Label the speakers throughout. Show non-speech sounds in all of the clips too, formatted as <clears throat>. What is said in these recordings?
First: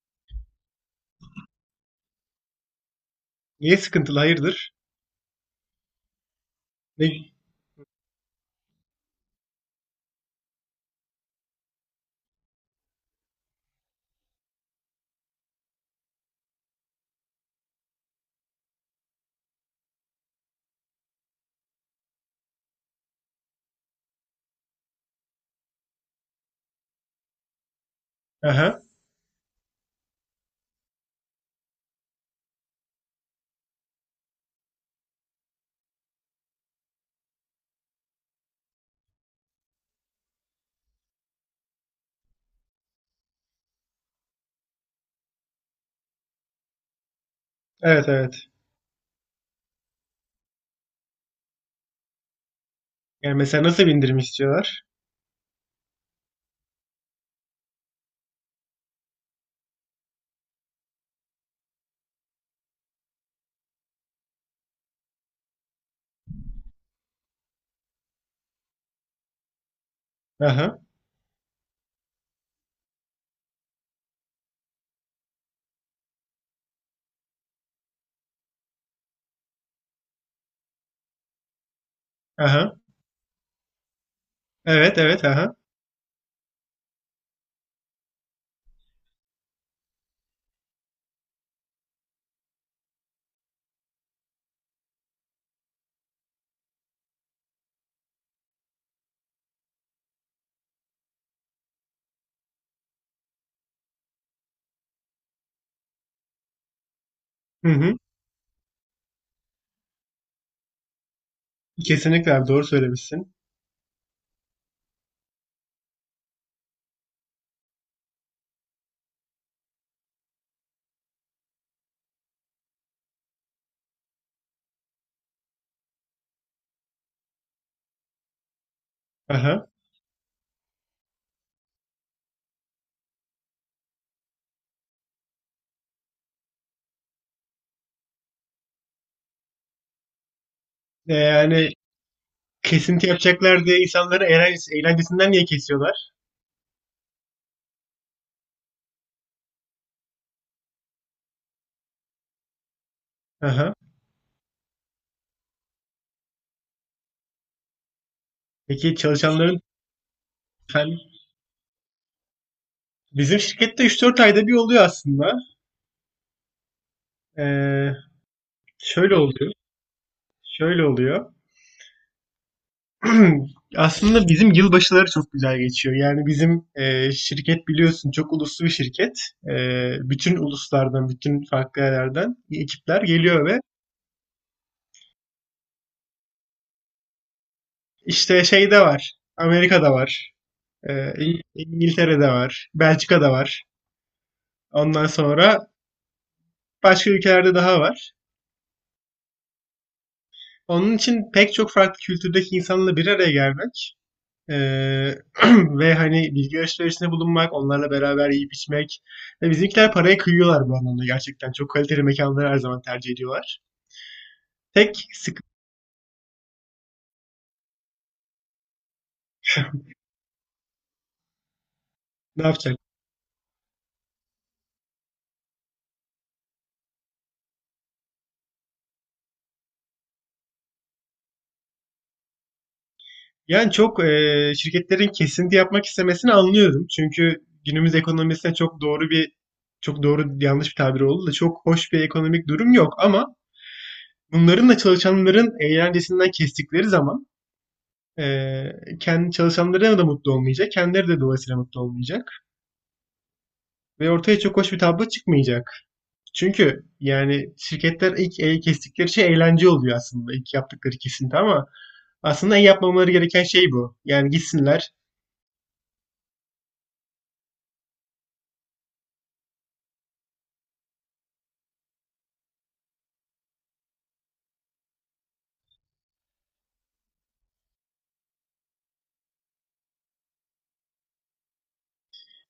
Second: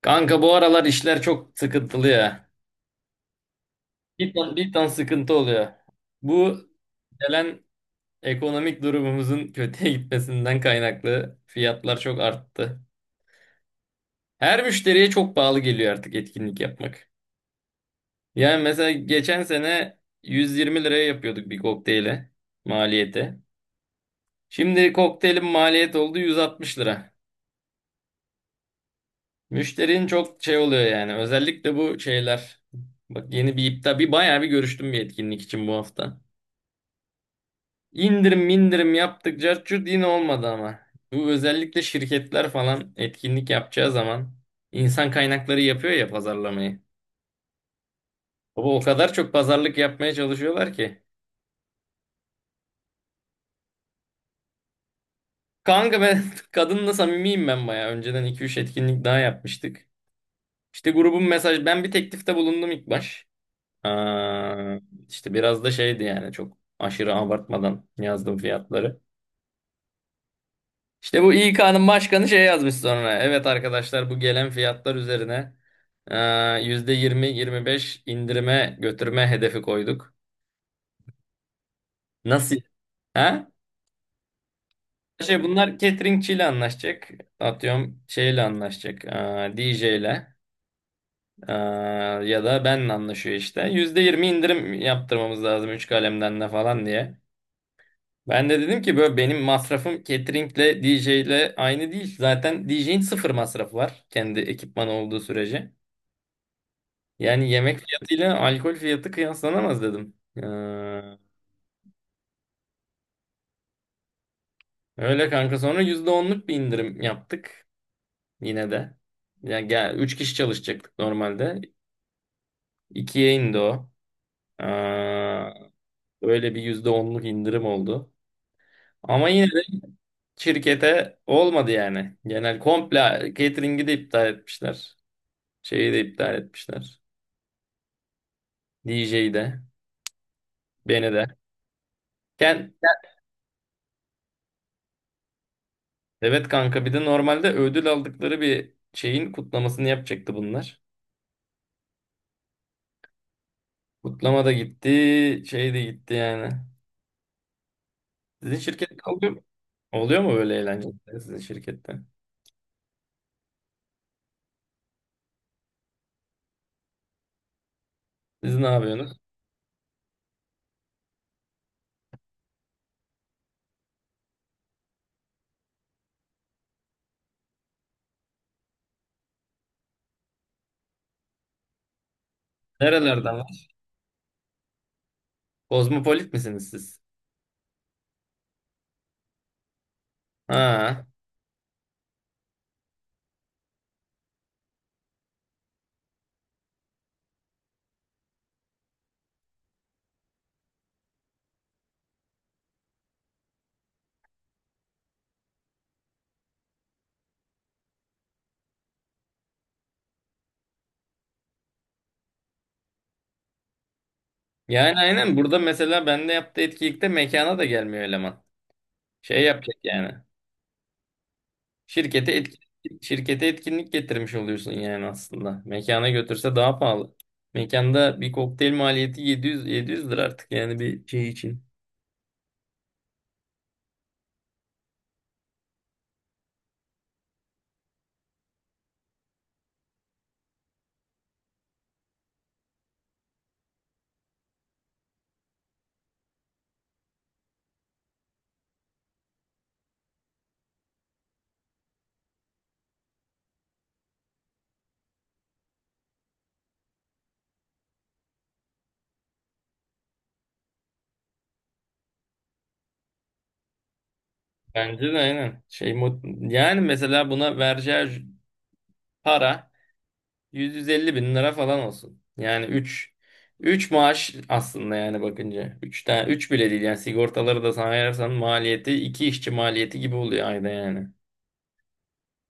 Speaker 1: Kanka bu aralar işler çok sıkıntılı ya.
Speaker 2: Niye sıkıntılı?
Speaker 1: Bir tan, bir
Speaker 2: Hayırdır?
Speaker 1: tan sıkıntı oluyor. Bu
Speaker 2: Ne?
Speaker 1: gelen ekonomik durumumuzun <laughs> kötüye gitmesinden kaynaklı fiyatlar çok arttı. Her müşteriye çok pahalı geliyor artık etkinlik yapmak. Yani mesela geçen sene 120 liraya yapıyorduk bir kokteyle maliyeti. Şimdi kokteylin maliyeti oldu 160 lira.
Speaker 2: Aha.
Speaker 1: Müşterinin çok şey oluyor yani. Özellikle bu şeyler. Bak yeni bir iptal, bir bayağı bir görüştüm bir etkinlik için bu hafta. İndirim indirim yaptık cart curt yine olmadı ama. Bu özellikle şirketler falan etkinlik yapacağı zaman insan kaynakları yapıyor ya pazarlamayı.
Speaker 2: Evet evet.
Speaker 1: Baba o kadar çok pazarlık yapmaya çalışıyorlar ki.
Speaker 2: Yani mesela nasıl bir indirim istiyorlar?
Speaker 1: Kanka ben <laughs> kadınla samimiyim ben baya. Önceden iki üç etkinlik daha yapmıştık. İşte grubun mesaj ben bir teklifte bulundum ilk baş. Aa, işte biraz da şeydi yani çok aşırı abartmadan yazdım fiyatları.
Speaker 2: Aha.
Speaker 1: İşte bu İK'nın başkanı şey yazmış sonra. Evet arkadaşlar bu gelen fiyatlar üzerine eee, %20-25 indirime götürme hedefi koyduk. Nasıl?
Speaker 2: Aha.
Speaker 1: Ha?
Speaker 2: Evet evet
Speaker 1: Şey
Speaker 2: aha.
Speaker 1: bunlar cateringçiyle anlaşacak. Atıyorum şeyle anlaşacak. DJ ile eee, ya da benle anlaşıyor işte. %20 indirim yaptırmamız lazım 3 kalemden de falan diye. Ben de dedim ki böyle benim masrafım cateringle DJ ile aynı değil. Zaten DJ'in sıfır masrafı var. Kendi ekipmanı olduğu sürece. Yani
Speaker 2: Hı
Speaker 1: yemek
Speaker 2: hı.
Speaker 1: fiyatıyla alkol fiyatı kıyaslanamaz dedim.
Speaker 2: Kesinlikle abi doğru söylemişsin.
Speaker 1: Öyle kanka sonra %10'luk bir indirim yaptık yine de. Yani 3 kişi çalışacaktık normalde. İkiye indi o. Ee, Öyle bir %10'luk indirim oldu. Ama yine de
Speaker 2: Aha.
Speaker 1: şirkete olmadı yani. Genel komple catering'i de iptal etmişler. Şeyi de iptal etmişler. DJ'yi de. Beni de.
Speaker 2: Yani
Speaker 1: Ken,
Speaker 2: kesinti yapacaklar diye insanları eğlencesinden niye kesiyorlar?
Speaker 1: evet kanka bir de normalde ödül aldıkları bir şeyin kutlamasını yapacaktı bunlar.
Speaker 2: Aha.
Speaker 1: Kutlama da gitti, şey de gitti yani. Sizin
Speaker 2: Peki
Speaker 1: şirkette oluyor mu?
Speaker 2: çalışanların
Speaker 1: Oluyor mu böyle eğlenceler
Speaker 2: hani
Speaker 1: sizin şirkette?
Speaker 2: bizim şirkette 3-4 ayda bir oluyor aslında. E,
Speaker 1: Siz ne
Speaker 2: Şöyle
Speaker 1: yapıyorsunuz?
Speaker 2: oluyor. Şöyle oluyor. <clears throat> Aslında bizim yılbaşıları çok güzel geçiyor. Yani bizim şirket biliyorsun çok uluslu bir şirket. E, Bütün uluslardan, bütün farklı yerlerden ekipler
Speaker 1: Nerelerden
Speaker 2: geliyor ve
Speaker 1: var? Kozmopolit misiniz siz?
Speaker 2: işte şeyde var. Amerika'da var. E,
Speaker 1: Ha.
Speaker 2: İngiltere'de var. Belçika'da var. Ondan sonra başka ülkelerde daha var. Onun için pek çok farklı kültürdeki insanla bir araya gelmek, Eee, <clears throat> <laughs> ve hani bilgi alışverişinde bulunmak, onlarla beraber yiyip içmek. Ve bizimkiler paraya kıyıyorlar bu anlamda gerçekten. Çok kaliteli mekanları her zaman tercih ediyorlar.
Speaker 1: Yani
Speaker 2: Tek
Speaker 1: aynen
Speaker 2: sık
Speaker 1: burada mesela bende yaptığı etkinlikte mekana da gelmiyor eleman. Şey yapacak yani. Şirkete
Speaker 2: ne yapacak?
Speaker 1: etkinlik, şirkete etkinlik getirmiş oluyorsun yani aslında. Mekana götürse daha pahalı. Mekanda bir kokteyl maliyeti 700 lira artık yani bir şey için.
Speaker 2: Yani çok, şirketlerin kesinti yapmak istemesini anlıyorum. Çünkü günümüz ekonomisine çok doğru yanlış bir tabir oldu da, çok hoş bir ekonomik durum yok, ama bunların da çalışanların eğlencesinden kestikleri zaman kendi çalışanları da mutlu olmayacak, kendileri de dolayısıyla mutlu olmayacak. Ve ortaya çok hoş bir tablo çıkmayacak. Çünkü yani şirketler ilk el kestikleri şey eğlence oluyor aslında. İlk yaptıkları kesinti ama aslında en yapmamaları gereken şey bu. Yani gitsinler.
Speaker 1: Bence de aynen. Yani mesela buna vergi para 150 bin lira falan olsun. Yani üç maaş aslında yani bakınca. 3 tane 3 bile değil yani sigortaları da sayarsan maliyeti 2 işçi maliyeti gibi oluyor ayda yani.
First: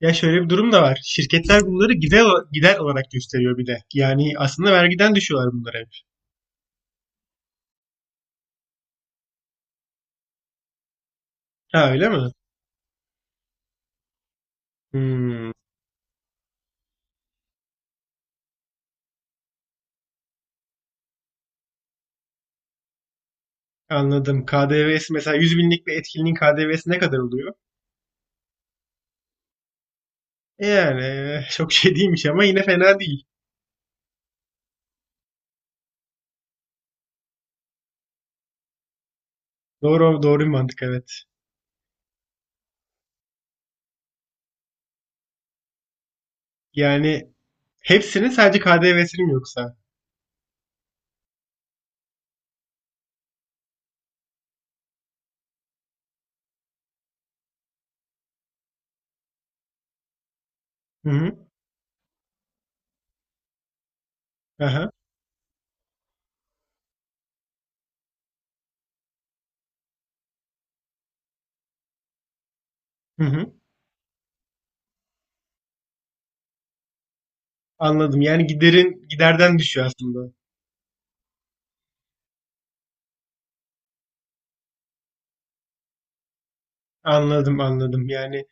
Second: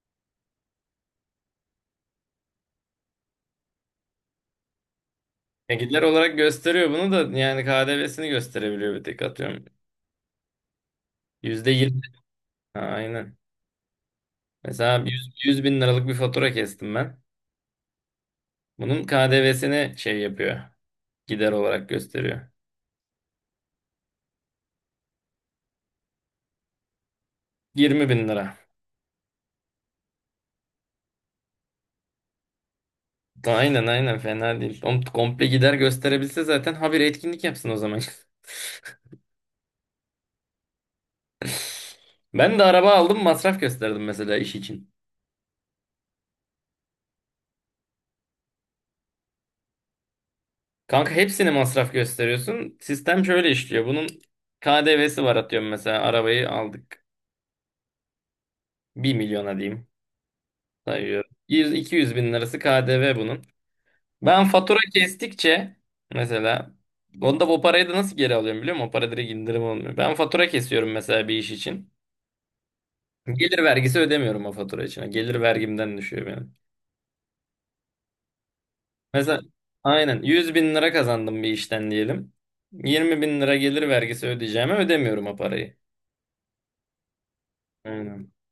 Speaker 2: Ya şöyle bir durum da var. Şirketler bunları gider olarak gösteriyor bir de. Yani aslında vergiden düşüyorlar bunları hep.
Speaker 1: Gider olarak gösteriyor bunu da yani KDV'sini gösterebiliyor bir tek atıyorum.
Speaker 2: Ha,
Speaker 1: %20.
Speaker 2: öyle mi?
Speaker 1: Ha, aynen. Mesela
Speaker 2: Hmm,
Speaker 1: 100 bin liralık bir fatura kestim ben. Bunun KDV'sini şey yapıyor. Gider olarak gösteriyor.
Speaker 2: anladım. KDV'si, mesela 100 binlik bir etkinliğin KDV'si ne kadar oluyor?
Speaker 1: 20 bin lira.
Speaker 2: Yani, <laughs> çok şey değilmiş ama yine fena değil.
Speaker 1: Aynen aynen fena değil. Oğlum komple gider gösterebilse zaten habire etkinlik yapsın o zaman.
Speaker 2: Doğru, doğru bir mantık, evet.
Speaker 1: <laughs> Ben de araba aldım masraf gösterdim mesela iş için.
Speaker 2: Yani hepsinin sadece KDV'sini mi, yoksa?
Speaker 1: Kanka hepsini masraf gösteriyorsun. Sistem şöyle işliyor. Bunun KDV'si var atıyorum mesela arabayı aldık. Bir milyona diyeyim
Speaker 2: Hı
Speaker 1: sayıyorum.
Speaker 2: hı.
Speaker 1: 100-200 bin lirası KDV bunun. Ben fatura
Speaker 2: Aha.
Speaker 1: kestikçe mesela onda o parayı da nasıl geri alıyorum biliyor musun? O para direkt indirim olmuyor. Ben fatura kesiyorum mesela bir iş için.
Speaker 2: Hı hı.
Speaker 1: Gelir vergisi ödemiyorum o fatura için. Gelir vergimden düşüyor benim.
Speaker 2: Anladım. Yani giderin
Speaker 1: Mesela
Speaker 2: giderden düşüyor
Speaker 1: aynen
Speaker 2: aslında.
Speaker 1: 100 bin lira kazandım bir işten diyelim. 20 bin lira gelir vergisi ödeyeceğime ödemiyorum o parayı.
Speaker 2: Anladım, anladım.
Speaker 1: Aynen.
Speaker 2: Yani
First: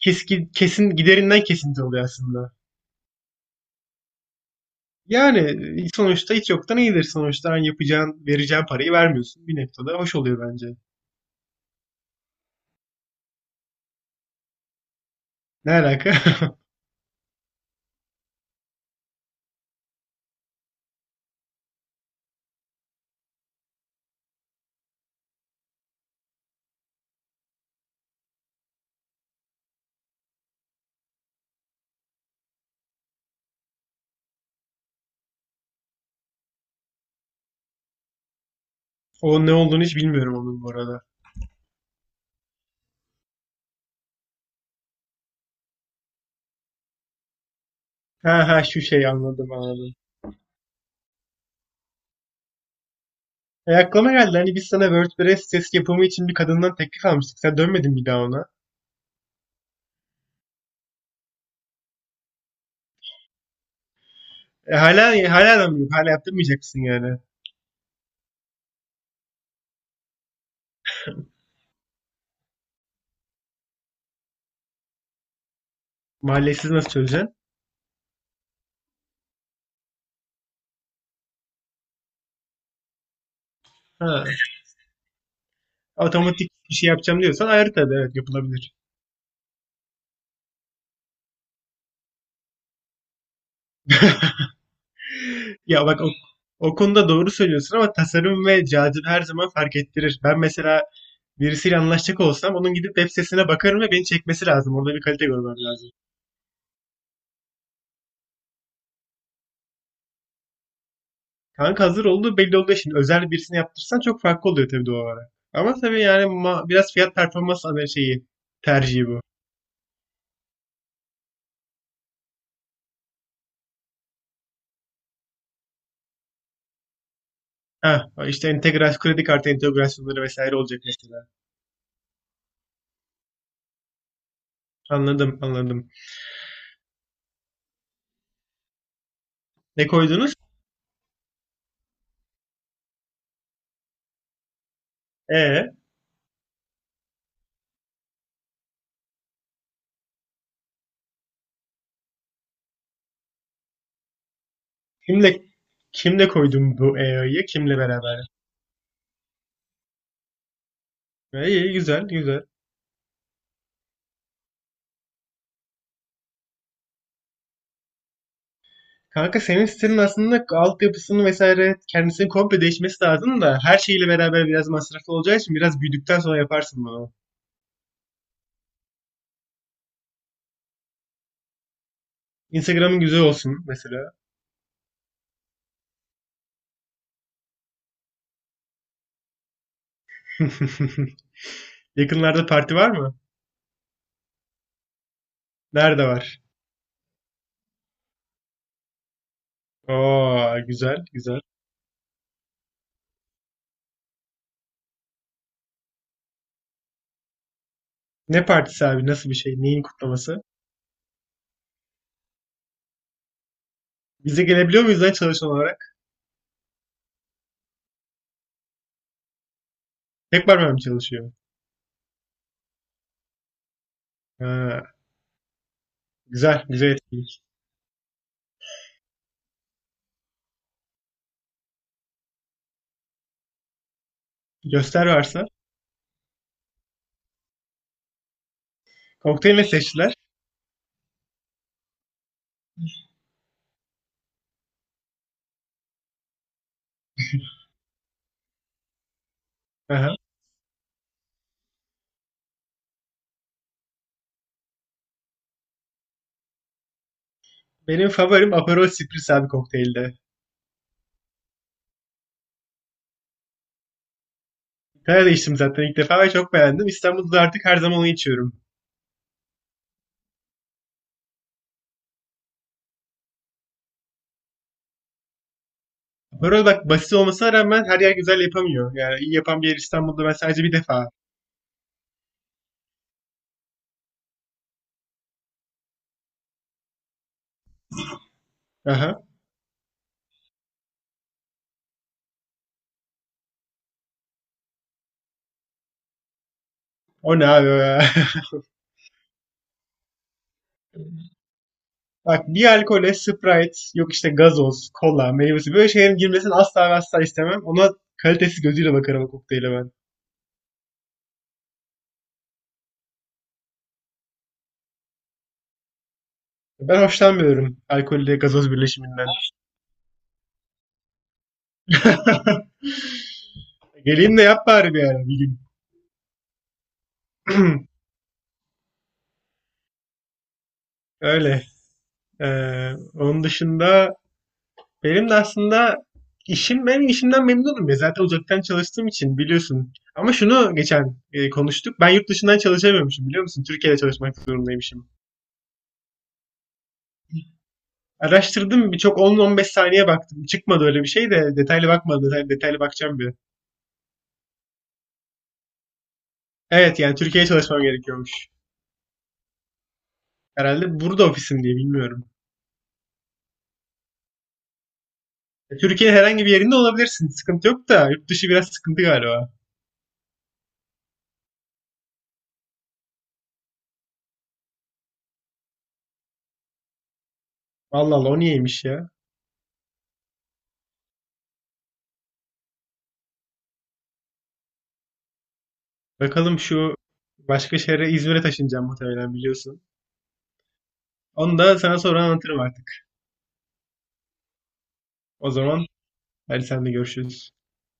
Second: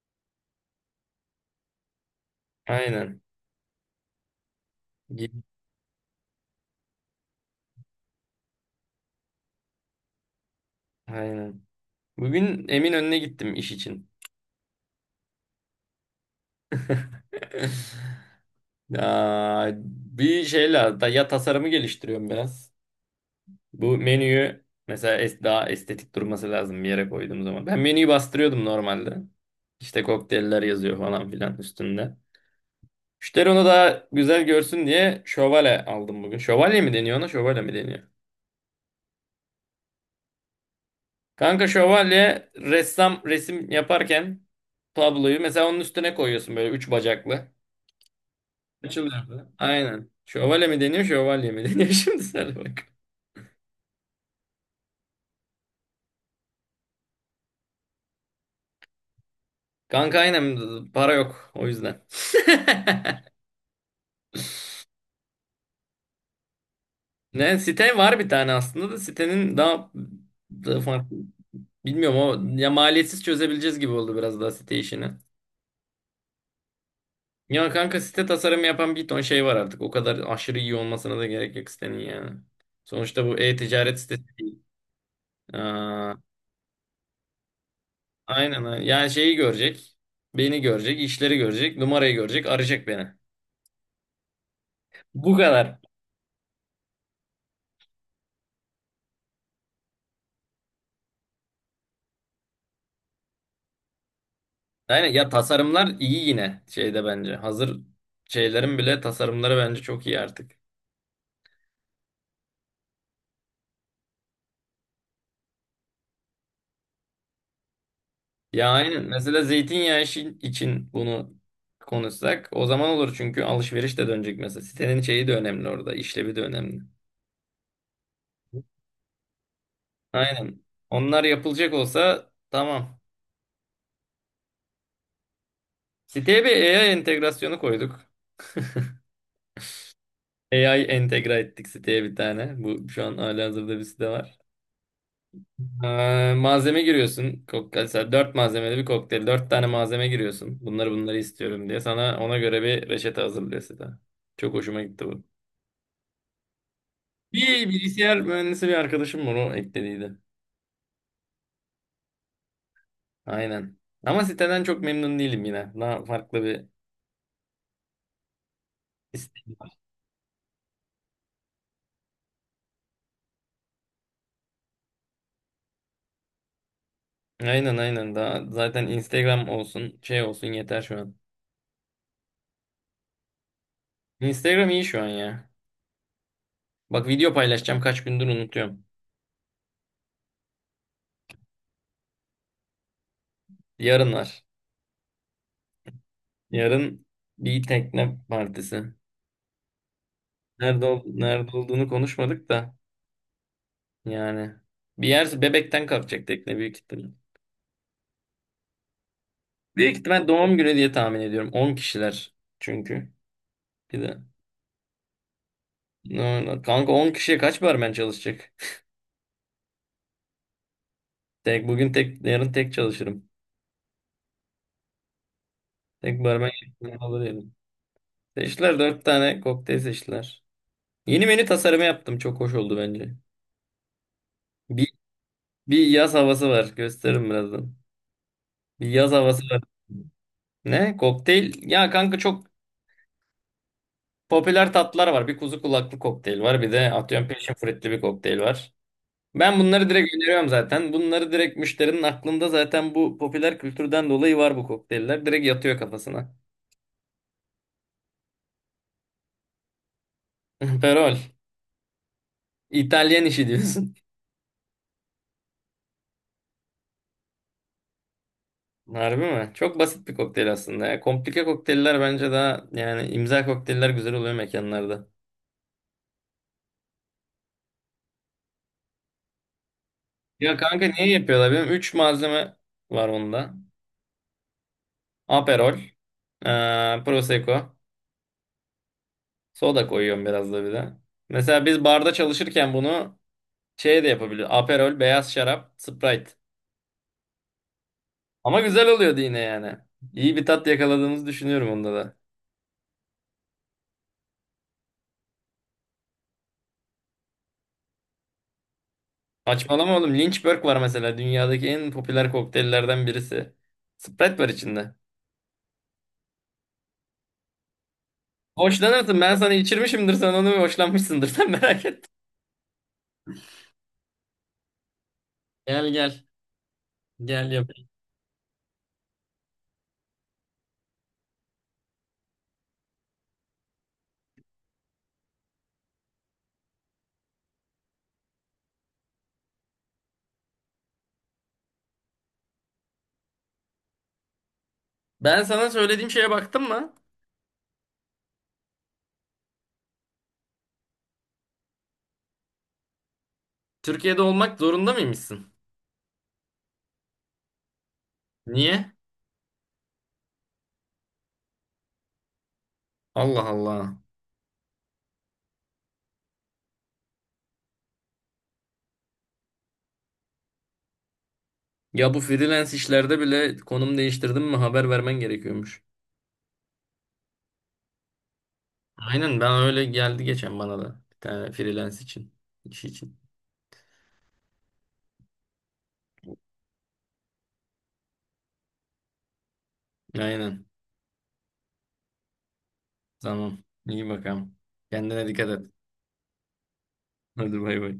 Speaker 2: kesin kesin giderinden kesinti oluyor aslında.
Speaker 1: Aynen. Ge-
Speaker 2: Yani sonuçta hiç yoktan iyidir. Sonuçta hani yapacağın, vereceğin parayı vermiyorsun. Bir noktada hoş oluyor bence.
Speaker 1: Aynen. Bugün Eminönü'ne gittim iş için.
Speaker 2: Ne alaka? <laughs>
Speaker 1: <laughs> Ya, bir şeyle da ya tasarımı geliştiriyorum biraz. Bu menüyü mesela daha estetik durması lazım bir yere koyduğum zaman. Ben menüyü bastırıyordum normalde. İşte kokteyller yazıyor falan filan üstünde. Müşteri onu daha güzel görsün diye şövalye aldım bugün. Şövalye mi deniyor ona? Şövalye mi deniyor?
Speaker 2: O ne olduğunu hiç bilmiyorum onun bu arada.
Speaker 1: Kanka şövalye ressam resim yaparken tabloyu mesela onun üstüne koyuyorsun böyle üç bacaklı.
Speaker 2: Ha ha, şu şey,
Speaker 1: Açılıyor böyle.
Speaker 2: anladım anladım.
Speaker 1: Aynen. Şövalye mi deniyor, şövalye mi deniyor? <laughs> Şimdi sen bak.
Speaker 2: Aklıma geldi, hani biz sana WordPress sitesi yapımı için bir kadından teklif almıştık. Sen dönmedin bir daha ona.
Speaker 1: Kanka aynen para yok o yüzden. <laughs>
Speaker 2: Hala da mı yok? Hala yaptırmayacak mısın yani?
Speaker 1: Ne site var bir tane aslında da sitenin daha farklı. Bilmiyorum ama ya maliyetsiz çözebileceğiz gibi oldu biraz daha site işini.
Speaker 2: Mahallesiz nasıl çözeceksin?
Speaker 1: Ya kanka site tasarımı yapan bir ton şey var artık. O kadar aşırı iyi olmasına da gerek yok sitenin yani. Sonuçta bu e-ticaret sitesi
Speaker 2: Ha.
Speaker 1: değil. Aa,
Speaker 2: Otomatik bir şey yapacağım diyorsan ayrı tabii, evet,
Speaker 1: aynen
Speaker 2: yapılabilir.
Speaker 1: aynen. Yani şeyi görecek. Beni görecek, işleri görecek, numarayı görecek, arayacak beni. Bu kadar.
Speaker 2: Ya bak, o konuda doğru söylüyorsun ama tasarım ve cazibe her zaman fark ettirir. Ben mesela birisiyle anlaşacak olsam onun gidip web sitesine bakarım ve beni çekmesi lazım. Orada bir
Speaker 1: Aynen
Speaker 2: kalite
Speaker 1: ya
Speaker 2: görmem
Speaker 1: tasarımlar
Speaker 2: lazım.
Speaker 1: iyi yine şeyde bence. Hazır şeylerin bile tasarımları bence çok iyi artık.
Speaker 2: Kanka hazır olduğu belli olduğu için özel birisini yaptırsan çok farklı oluyor tabii, doğal olarak. Ama tabii yani biraz fiyat performans şeyi,
Speaker 1: Ya aynen.
Speaker 2: tercihi bu.
Speaker 1: Mesela zeytinyağı işi için bunu konuşsak o zaman olur çünkü alışveriş de dönecek mesela. Sitenin şeyi de önemli orada, işlevi de önemli.
Speaker 2: Ha, işte entegrasyon, kredi kartı entegrasyonları vesaire
Speaker 1: Aynen.
Speaker 2: olacak
Speaker 1: Onlar
Speaker 2: mesela.
Speaker 1: yapılacak olsa tamam.
Speaker 2: Anladım, anladım.
Speaker 1: Siteye bir AI entegrasyonu koyduk.
Speaker 2: Ne koydunuz?
Speaker 1: AI entegre ettik siteye bir tane. Bu şu an halihazırda bir site var.
Speaker 2: E
Speaker 1: Malzeme giriyorsun. Kokteyl, mesela 4 malzemeli bir kokteyl. Dört tane malzeme giriyorsun. Bunları istiyorum diye. Sana ona göre bir reçete hazırlıyor site. Çok hoşuma gitti bu.
Speaker 2: Kimle kimle koydun bu EO'yu?
Speaker 1: Bir
Speaker 2: Kimle
Speaker 1: bilgisayar
Speaker 2: beraber?
Speaker 1: mühendisi bir arkadaşım var o eklediydi.
Speaker 2: İyi, iyi, güzel, güzel.
Speaker 1: Aynen. Ama siteden çok memnun değilim yine. Daha farklı bir.
Speaker 2: Kanka senin sitenin aslında altyapısını vesaire kendisini komple değişmesi lazım da her şeyle beraber biraz masraflı olacağı için biraz büyüdükten sonra yaparsın bunu.
Speaker 1: Aynen aynen. Daha zaten Instagram olsun, şey olsun yeter şu an.
Speaker 2: Instagram'ın güzel olsun mesela.
Speaker 1: Instagram iyi şu an ya. Bak video paylaşacağım kaç gündür unutuyorum.
Speaker 2: <laughs> Yakınlarda parti var mı?
Speaker 1: Yarın var.
Speaker 2: Nerede var?
Speaker 1: Yarın bir tekne partisi.
Speaker 2: Oo, güzel, güzel.
Speaker 1: Nerede olduğunu konuşmadık da yani. Bir yer Bebek'ten kalkacak tekne büyük ihtimal.
Speaker 2: Ne partisi abi? Nasıl bir şey? Neyin
Speaker 1: Büyük ihtimal
Speaker 2: kutlaması?
Speaker 1: doğum günü diye tahmin ediyorum. 10 kişiler çünkü. Bir de.
Speaker 2: Bize gelebiliyor muyuz lan çalışan olarak?
Speaker 1: No, kanka 10 kişiye kaç barmen çalışacak?
Speaker 2: Tek parmağım çalışıyor.
Speaker 1: <laughs> Tek bugün tek yarın tek çalışırım.
Speaker 2: Ha,
Speaker 1: Tek barmen
Speaker 2: güzel, güzel
Speaker 1: şeklinde olur
Speaker 2: etkinlik.
Speaker 1: yani. Dört tane kokteyl seçtiler. Yeni menü tasarımı yaptım. Çok hoş oldu bence. Bir,
Speaker 2: Göster varsa.
Speaker 1: bir yaz havası var. Gösteririm birazdan. Bir yaz havası
Speaker 2: Kokteyl
Speaker 1: var.
Speaker 2: ne seçtiler?
Speaker 1: Ne? Kokteyl. Ya kanka çok popüler tatlılar var. Bir kuzu kulaklı kokteyl var. Bir de atıyorum peşin fruitli bir kokteyl var. Ben bunları direkt
Speaker 2: Aha.
Speaker 1: öneriyorum zaten. Bunları direkt müşterinin aklında zaten bu popüler kültürden dolayı var bu kokteyller. Direkt yatıyor kafasına.
Speaker 2: Benim favorim Aperol Spritz abi, kokteylde.
Speaker 1: <laughs> Perol. İtalyan işi diyorsun.
Speaker 2: İtalya'da içtim zaten ilk defa ve çok beğendim. İstanbul'da da artık her zaman onu içiyorum.
Speaker 1: Harbi mi? Çok basit bir kokteyl aslında ya. Komplike kokteyller bence daha yani imza kokteyller güzel oluyor mekanlarda.
Speaker 2: Aperol bak basit olmasına rağmen her yer güzel yapamıyor. Yani iyi yapan bir yer İstanbul'da, ben
Speaker 1: Ya
Speaker 2: sadece bir
Speaker 1: kanka niye
Speaker 2: defa.
Speaker 1: yapıyorlar? Benim 3 malzeme var onda. Aperol, Prosecco,
Speaker 2: Aha.
Speaker 1: soda koyuyorum biraz da bir de. Mesela biz barda çalışırken bunu şey de yapabiliyoruz. Aperol, beyaz şarap, Sprite.
Speaker 2: O ne abi ya? <laughs>
Speaker 1: Ama güzel oluyordu yine yani. İyi bir tat yakaladığımızı düşünüyorum onda da.
Speaker 2: Bak, bir alkole Sprite, yok işte gazoz, kola, meyvesi, böyle şeylerin girmesini asla ve asla istemem. Ona kalitesiz gözüyle bakarım o kokteyle ben.
Speaker 1: Saçmalama oğlum. Lynchburg var mesela. Dünyadaki en popüler kokteyllerden birisi. Sprite var içinde.
Speaker 2: Ben hoşlanmıyorum alkolle gazoz
Speaker 1: Hoşlanırsın.
Speaker 2: birleşiminden.
Speaker 1: Ben sana içirmişimdir. Sen onu hoşlanmışsındır. <laughs> Sen merak etme.
Speaker 2: <laughs> Geleyim de yap bari bir ara bir gün.
Speaker 1: Gel gel. Gel yap.
Speaker 2: <clears throat> <laughs> Öyle. Onun dışında, benim de aslında işim, ben işimden memnunum ya. Zaten uzaktan çalıştığım için biliyorsun. Ama şunu geçen konuştuk. Ben yurt dışından çalışamıyormuşum, biliyor musun? Türkiye'de çalışmak zorundaymışım.
Speaker 1: Ben sana söylediğim şeye baktın mı?
Speaker 2: Araştırdım, birçok 10-15 saniye baktım. Çıkmadı öyle bir şey de detaylı bakmadım. Detaylı, detaylı bakacağım bir.
Speaker 1: Türkiye'de olmak zorunda mıymışsın?
Speaker 2: Evet yani Türkiye'ye çalışmam gerekiyormuş.
Speaker 1: Niye?
Speaker 2: Herhalde burada ofisim diye, bilmiyorum.
Speaker 1: Allah Allah.
Speaker 2: Türkiye herhangi bir yerinde olabilirsin. Sıkıntı yok da yurt dışı biraz sıkıntı galiba.
Speaker 1: Ya bu freelance işlerde bile konum değiştirdim mi haber vermen gerekiyormuş.
Speaker 2: Vallahi Allah, o niyeymiş ya.
Speaker 1: Aynen ben öyle geldi geçen bana da. Bir tane freelance için iş için.
Speaker 2: Bakalım şu, başka şehre, İzmir'e taşınacağım muhtemelen, biliyorsun.
Speaker 1: Aynen.
Speaker 2: Onu da sana sonra anlatırım artık.
Speaker 1: Tamam. İyi bakalım. Kendine dikkat
Speaker 2: O
Speaker 1: et.
Speaker 2: zaman hadi, sen de görüşürüz.
Speaker 1: Hadi bay bay.